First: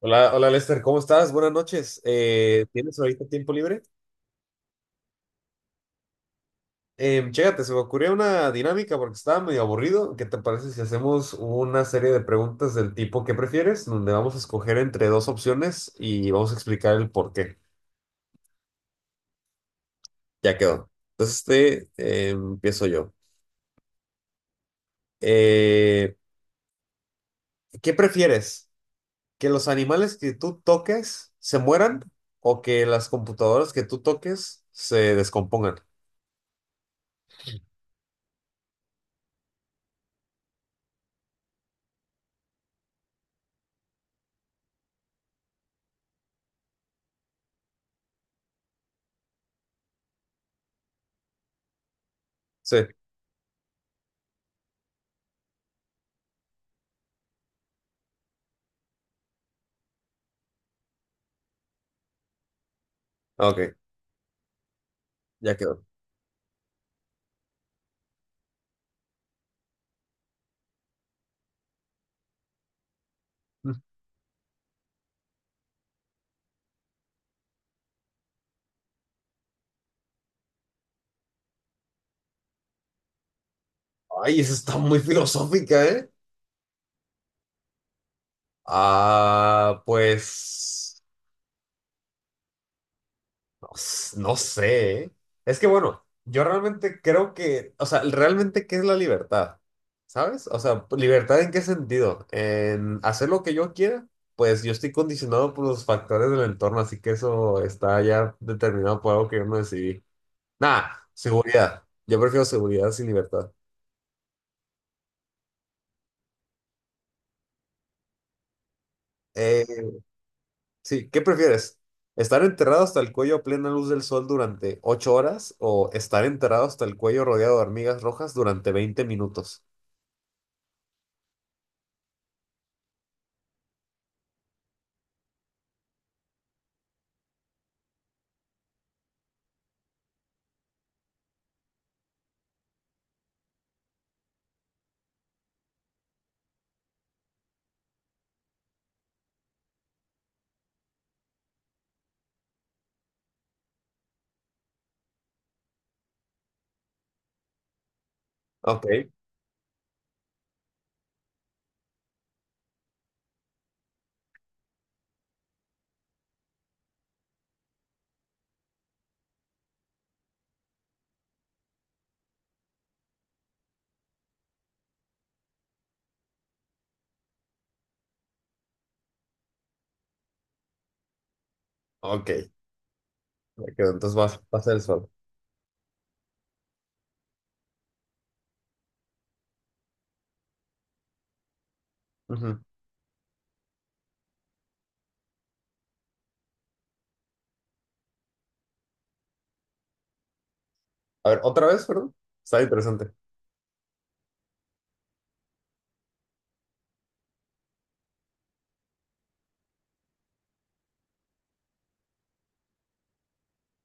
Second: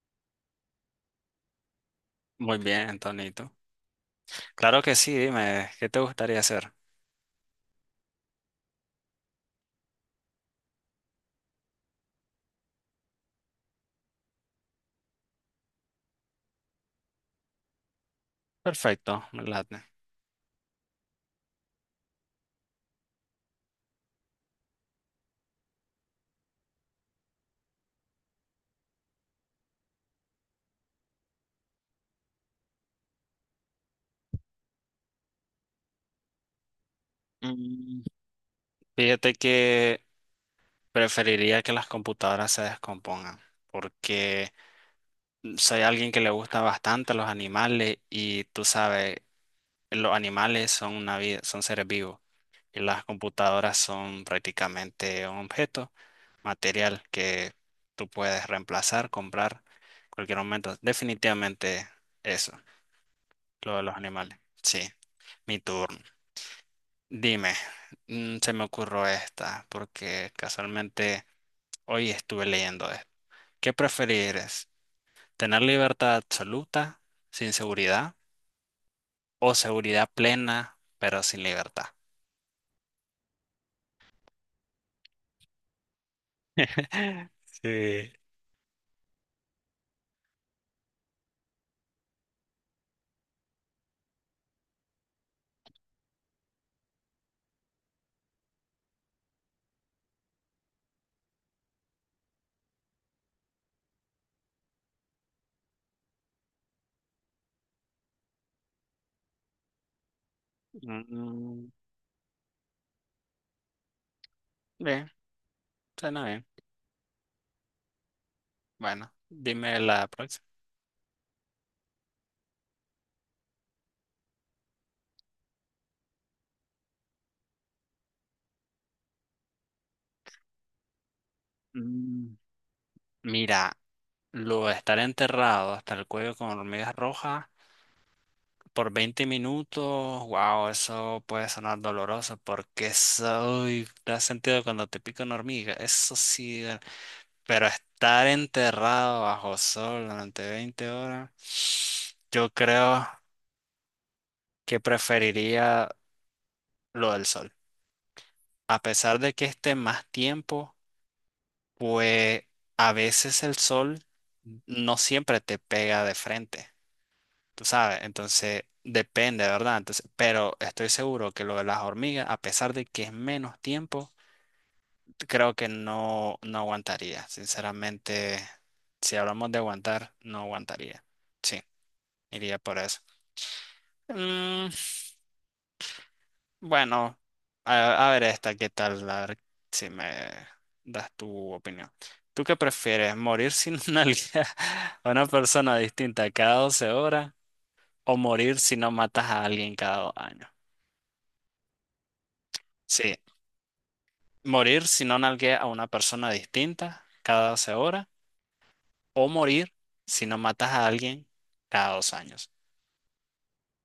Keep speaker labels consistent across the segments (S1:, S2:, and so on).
S1: Hola, hola Lester, ¿cómo estás? Buenas noches.
S2: Muy
S1: ¿Tienes
S2: bien,
S1: ahorita
S2: Tonito.
S1: tiempo libre?
S2: Claro que sí, dime, ¿qué te gustaría hacer?
S1: Chécate, se me ocurrió una dinámica porque estaba medio aburrido. ¿Qué te parece si hacemos una serie de preguntas del tipo ¿qué prefieres? Donde vamos a escoger entre dos opciones y vamos a explicar el por qué.
S2: Perfecto, me late.
S1: Ya quedó. Entonces, este, empiezo yo. Eh, ¿Qué prefieres? ¿Que los animales que tú toques se mueran o que las computadoras que tú toques se descompongan?
S2: Mm, Fíjate que preferiría que las computadoras se descompongan, porque soy alguien que le gusta bastante los animales y tú sabes, los animales son una vida, son seres vivos
S1: Sí,
S2: y las computadoras son prácticamente un objeto material que tú puedes reemplazar, comprar en cualquier momento. Definitivamente eso,
S1: ok,
S2: lo de los animales. Sí.
S1: ya
S2: Mi
S1: quedó.
S2: turno. Dime, se me ocurrió esta porque casualmente hoy estuve leyendo esto. ¿Qué preferirías? ¿Tener libertad absoluta sin seguridad o seguridad plena pero sin libertad?
S1: Ay, esa está muy filosófica, ¿eh?
S2: Sí.
S1: Ah, pues no, no sé, ¿eh? Es que bueno, yo realmente creo que, o sea, realmente, ¿qué es la libertad? ¿Sabes? O sea, pues, ¿libertad en qué sentido? En hacer lo que yo quiera, pues yo estoy condicionado por los factores del entorno, así que eso está ya determinado por algo que yo no decidí. Nada,
S2: Mm,
S1: seguridad. Yo prefiero seguridad sin libertad.
S2: Bien, suena bien. Bueno, dime
S1: Eh,
S2: la próxima.
S1: Sí, ¿Qué prefieres? ¿Estar enterrado hasta el cuello a plena luz del sol durante 8 horas o estar enterrado hasta el cuello rodeado de hormigas rojas durante 20 minutos?
S2: Mm, Mira, lo de estar enterrado hasta el cuello con hormigas rojas por 20 minutos, wow, eso puede sonar doloroso porque eso, uy, ¿te has sentido cuando te pica una hormiga? Eso sí. Pero estar enterrado bajo sol durante 20 horas, yo creo que preferiría lo del sol. A
S1: Ok,
S2: pesar de que esté más tiempo, pues a veces el sol no siempre te pega de frente. Tú sabes, entonces depende, ¿verdad? Entonces, pero estoy seguro que lo de las hormigas, a pesar de que es menos tiempo, creo que no, no aguantaría. Sinceramente, si hablamos de aguantar, no aguantaría. Sí,
S1: ok,
S2: iría por eso.
S1: me quedo. Entonces vas, vas
S2: Mm,
S1: el sol.
S2: bueno, a ver esta, ¿qué tal? A ver si me das tu opinión. ¿Tú qué
S1: Ujú.
S2: prefieres, morir sin una a una persona distinta cada 12 horas o morir si no matas a alguien cada 2 años?
S1: A ver, otra vez, perdón. Está interesante.
S2: Sí, morir si no nalgueas a una persona distinta cada 12 horas. O morir si no matas a alguien cada dos años.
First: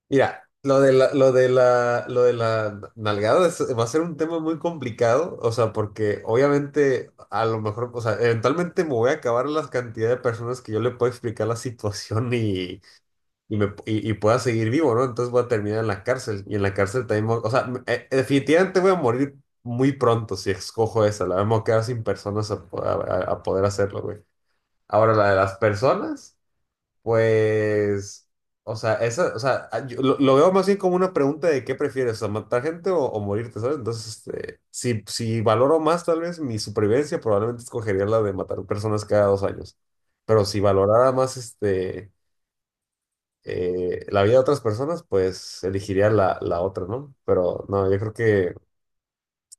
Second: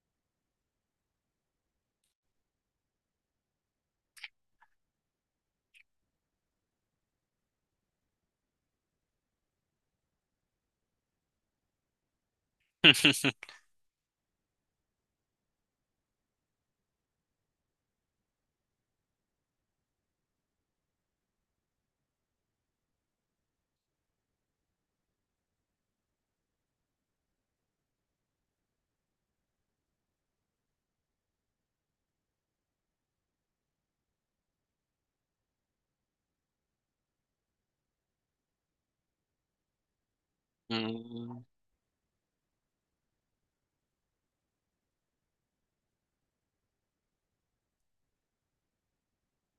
S1: Mira, lo de la, lo de la, lo de la nalgada va a ser un tema muy complicado, o sea, porque obviamente a lo mejor, o sea, eventualmente me voy a acabar la cantidad de personas que yo le puedo explicar la situación y y, me, y, y pueda seguir vivo, ¿no? Entonces voy a terminar en la cárcel y en la cárcel también, voy, o sea, definitivamente voy a morir muy pronto si escojo esa, la vamos a quedar sin personas a, po- a poder hacerlo, güey. Ahora, la de las personas, pues, o sea, esa, o sea, yo lo veo más bien como una pregunta de qué prefieres, o sea, matar gente o morirte, ¿sabes? Entonces, este, si valoro más tal vez mi supervivencia, probablemente escogería la de matar personas cada 2 años. Pero si valorara más
S2: Mm,
S1: este la vida de otras personas, pues elegiría la otra, ¿no? Pero no, yo creo que,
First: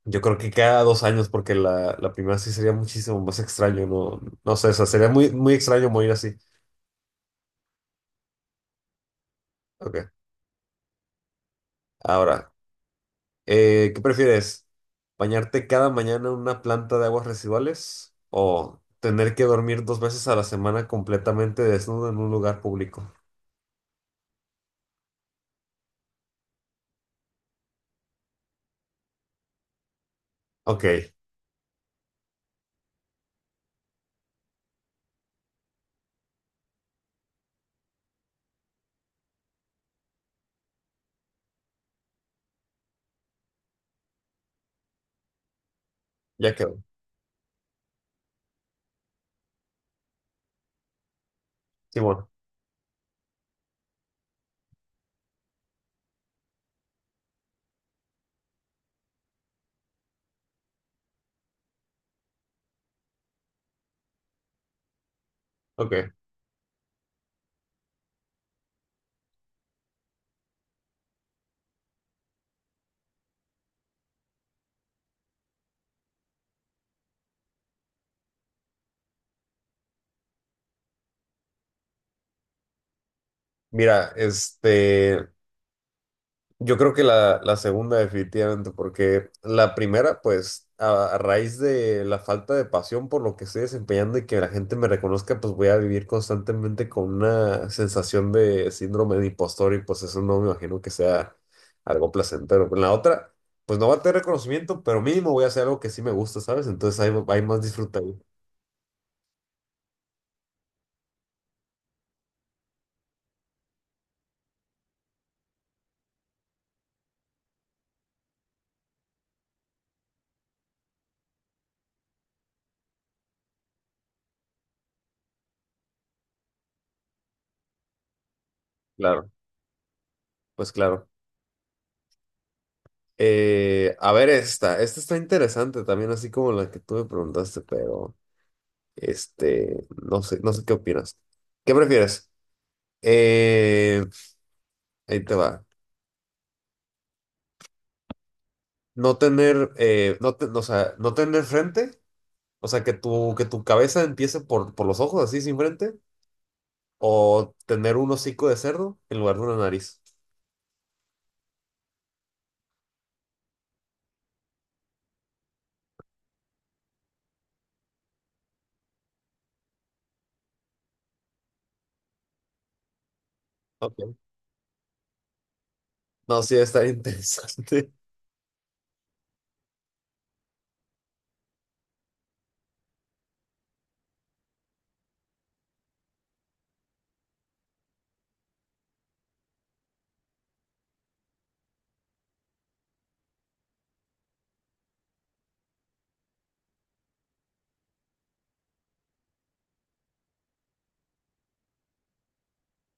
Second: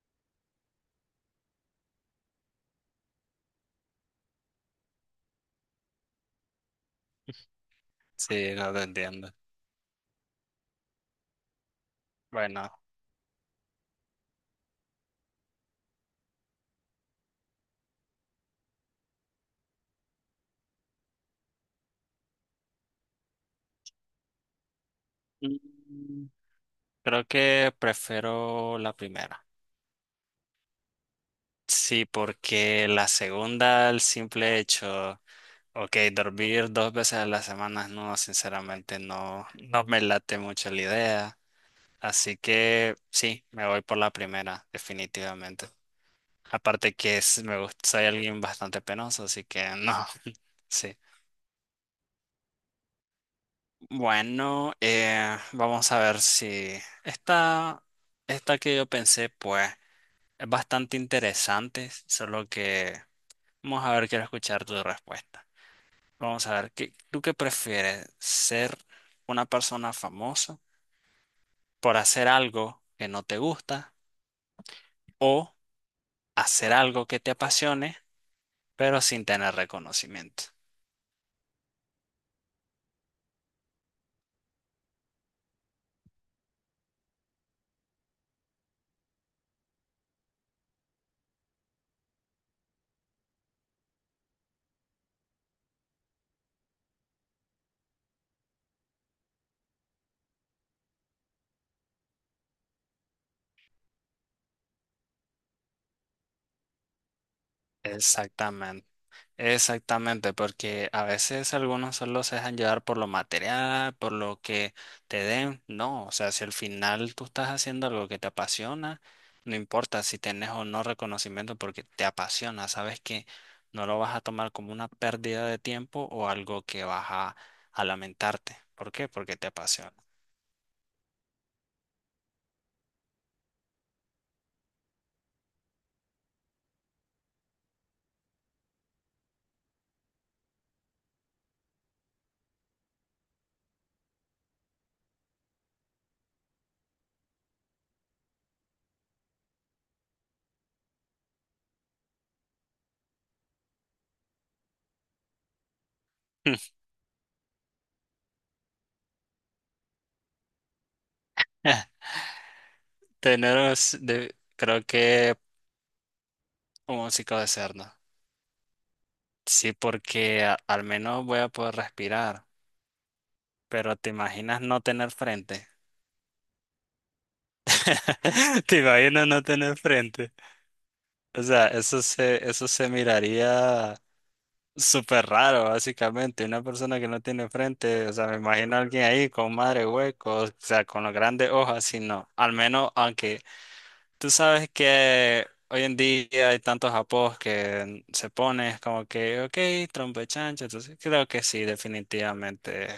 S1: yo creo que cada 2 años, porque la primera sí sería muchísimo más extraño, no, no sé, o sea, sería muy, muy extraño morir así.
S2: sí, no te entiendo.
S1: Ok, ahora,
S2: Bueno,
S1: ¿qué prefieres? ¿Bañarte cada mañana en una planta de aguas residuales o tener que dormir dos veces a la semana completamente desnudo en un lugar público?
S2: mm, creo que prefiero la primera.
S1: Ok,
S2: Sí, porque la segunda, el simple hecho, ok, dormir dos veces a la semana, no, sinceramente no, no me late mucho la idea. Así que sí, me voy por la primera, definitivamente.
S1: ya quedó.
S2: Aparte que es, me gusta, soy alguien bastante penoso, así que no. Sí.
S1: Simón,
S2: Bueno, vamos a ver si esta, esta que yo pensé, pues, es bastante interesante, solo que vamos a ver, quiero escuchar tu respuesta.
S1: ok.
S2: Vamos a ver, ¿ tú qué prefieres? ¿Ser una persona famosa por hacer algo que no te gusta o hacer algo que te apasione, pero sin tener reconocimiento?
S1: Mira, este. Yo creo que la segunda definitivamente, porque la primera, pues a raíz de la falta de pasión por lo que estoy desempeñando y que la gente me reconozca, pues voy a vivir constantemente con una sensación de síndrome de impostor y pues eso no me imagino que sea algo placentero. En la otra, pues no va a tener reconocimiento, pero mínimo voy a hacer algo que sí me gusta, ¿sabes? Entonces hay más disfrute ahí.
S2: Exactamente. Exactamente, porque a veces algunos solo se dejan llevar por lo material, por lo que te den. No, o sea, si al final tú estás haciendo algo que te apasiona, no importa si tienes o no reconocimiento porque te apasiona, sabes que no lo vas a tomar como una pérdida de tiempo o algo que vas a lamentarte. ¿Por qué?
S1: Claro,
S2: Porque te apasiona.
S1: pues claro. A ver esta, esta está interesante también, así como la que tú me preguntaste, pero... Este, no sé, no sé qué opinas. ¿Qué prefieres? Eh, ahí te va. No tener, o sea, no tener frente, o sea, que tu cabeza empiece por los ojos, así sin frente, o tener un hocico de cerdo en lugar de una nariz.
S2: Tenemos, creo que un músico de cerdo. Sí, porque al menos voy a poder respirar. Pero te
S1: Ok.
S2: imaginas no tener frente.
S1: No, sí, está interesante.
S2: Te imaginas no tener frente. O sea, eso se miraría súper raro, básicamente. Una persona que no tiene frente, o sea, me imagino a alguien ahí con madre huecos, o sea, con las grandes hojas, y no. Al menos, aunque tú sabes que hoy en día hay tantos apos que se pone como que, ok, trompo de chancho. Entonces, creo que sí, definitivamente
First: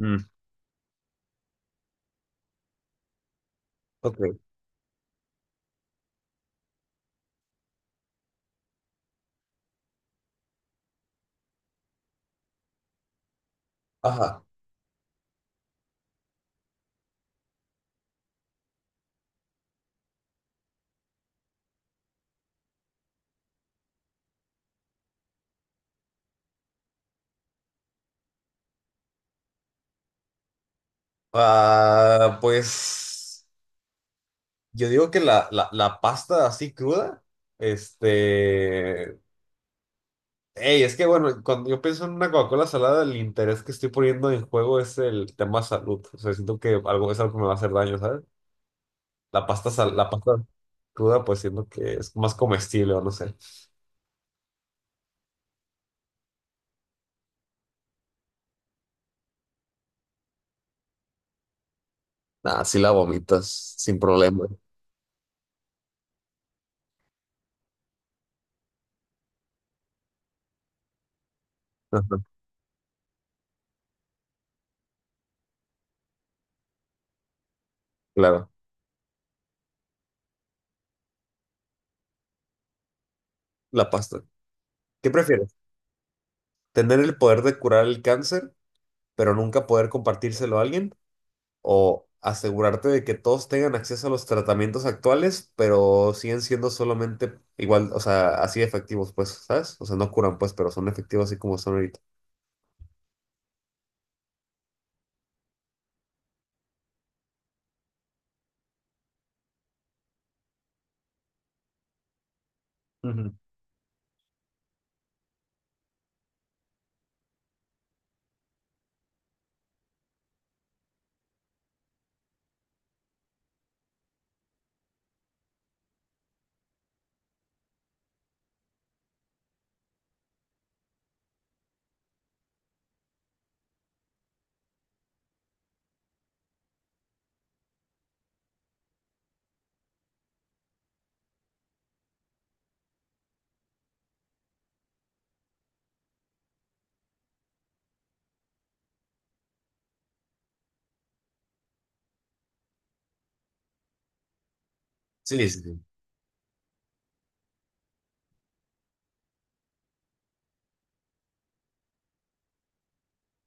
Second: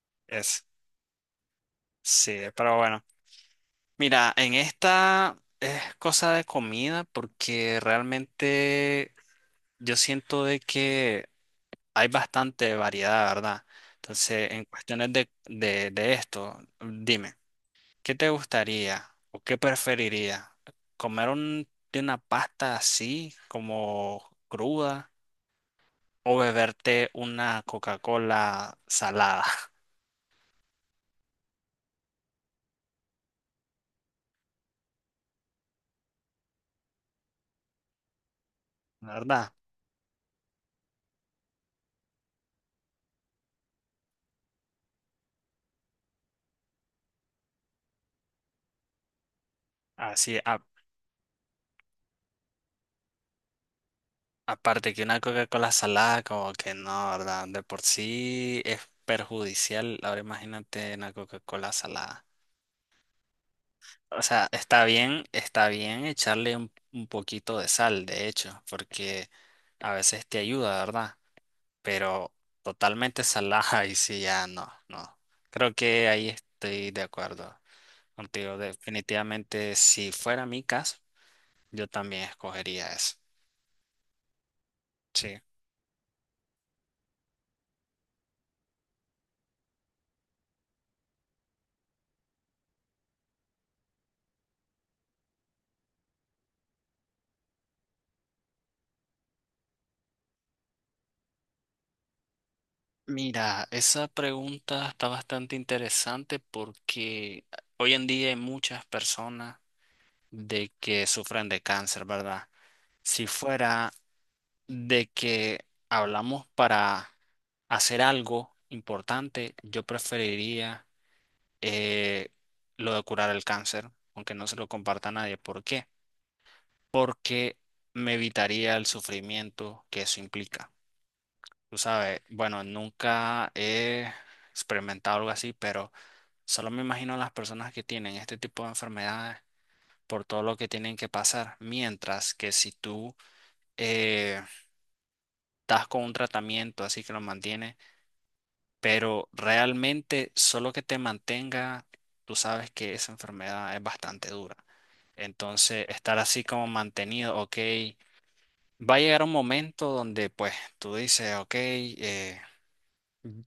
S1: Mm,
S2: es. Sí, pero bueno. Mira,
S1: ok.
S2: en esta es cosa de comida porque realmente yo siento de que hay bastante variedad, ¿verdad?
S1: Ajá.
S2: Entonces, en cuestiones de esto, dime, ¿qué te gustaría o qué preferiría? ¿Comer de una pasta así como cruda o beberte una Coca-Cola salada,
S1: Ah, pues yo digo que la pasta así cruda, este,
S2: ¿verdad?
S1: ey, es que bueno, cuando yo pienso en una Coca-Cola salada, el interés que estoy poniendo en juego es el tema salud. O sea, siento que algo es algo que me va a hacer daño, ¿sabes? La
S2: Así,
S1: pasta cruda, pues siento que es más comestible o no sé.
S2: aparte que una Coca-Cola salada, como que no, ¿verdad? De por sí es perjudicial. Ahora imagínate una Coca-Cola salada.
S1: Ah, sí la vomitas, sin
S2: O
S1: problema.
S2: sea, está bien echarle un poquito de sal, de hecho, porque a veces te ayuda, ¿verdad?
S1: Ajá,
S2: Pero totalmente salada y sí, ya no, no. Creo que ahí estoy de acuerdo
S1: claro,
S2: contigo. Definitivamente, si fuera mi caso, yo también escogería eso.
S1: la pasta. ¿Qué
S2: Sí.
S1: prefieres? ¿Tener el poder de curar el cáncer, pero nunca poder compartírselo a alguien? ¿O asegurarte de que todos tengan acceso a los tratamientos actuales, pero siguen siendo solamente igual, o sea, así efectivos, pues, ¿sabes? O sea, no curan, pues, pero son efectivos así como son ahorita.
S2: Mira, esa pregunta está bastante interesante porque hoy en día hay muchas personas de que sufren de cáncer, ¿verdad? Si
S1: Ujú.
S2: fuera de que hablamos para hacer algo importante, yo preferiría eh, lo de curar el cáncer, aunque no se lo comparta a nadie. ¿Por qué? Porque me evitaría el sufrimiento que eso implica. Tú sabes, bueno, nunca he experimentado algo así, pero solo me imagino las personas que tienen este tipo de enfermedades por todo lo que tienen que pasar, mientras que si tú eh, estás con un tratamiento así que lo mantiene, pero realmente solo que te mantenga, tú sabes que esa enfermedad es bastante dura.
S1: Sí, sí, sí.
S2: Entonces, estar así como mantenido, ok, va a llegar un momento donde pues tú dices, ok,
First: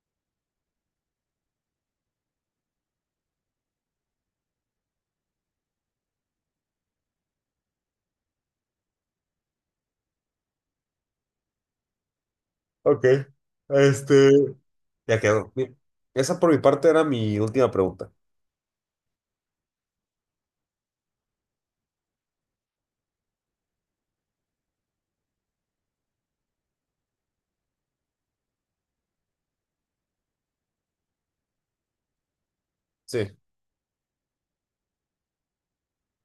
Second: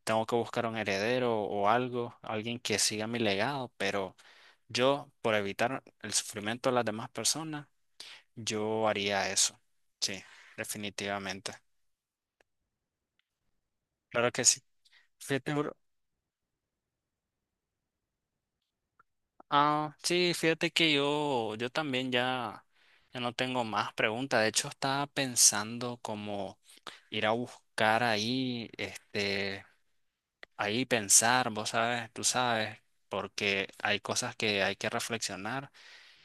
S2: tengo que buscar un heredero o algo, alguien que siga mi legado, pero... Yo, por evitar el sufrimiento de las demás personas, yo haría eso. Sí, definitivamente.
S1: Ok, este,
S2: Claro que sí.
S1: ya quedó.
S2: Fíjate,
S1: Mi-
S2: bro.
S1: esa por mi parte era mi última pregunta.
S2: Ah, sí, fíjate que yo también ya no tengo más preguntas. De hecho, estaba pensando como ir a buscar ahí, este, ahí pensar, vos sabes, tú sabes,
S1: Sí,
S2: porque hay cosas que hay que reflexionar.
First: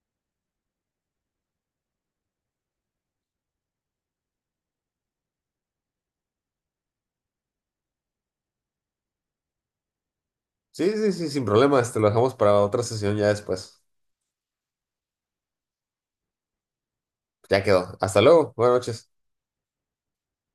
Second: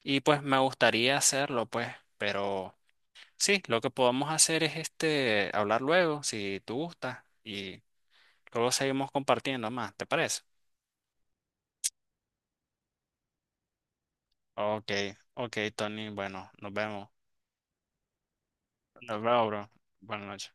S2: Y pues me gustaría hacerlo, pues, pero. Sí, lo que podemos hacer es este, hablar luego, si tú gustas, y luego seguimos compartiendo más, ¿te parece?
S1: sí, sí, sí, sin problema. Este, lo dejamos para otra sesión ya después.
S2: Ok, ok, Tony, bueno, nos vemos.
S1: Ya quedó. Hasta luego. Buenas noches.
S2: Nos vemos, bro. Buenas noches.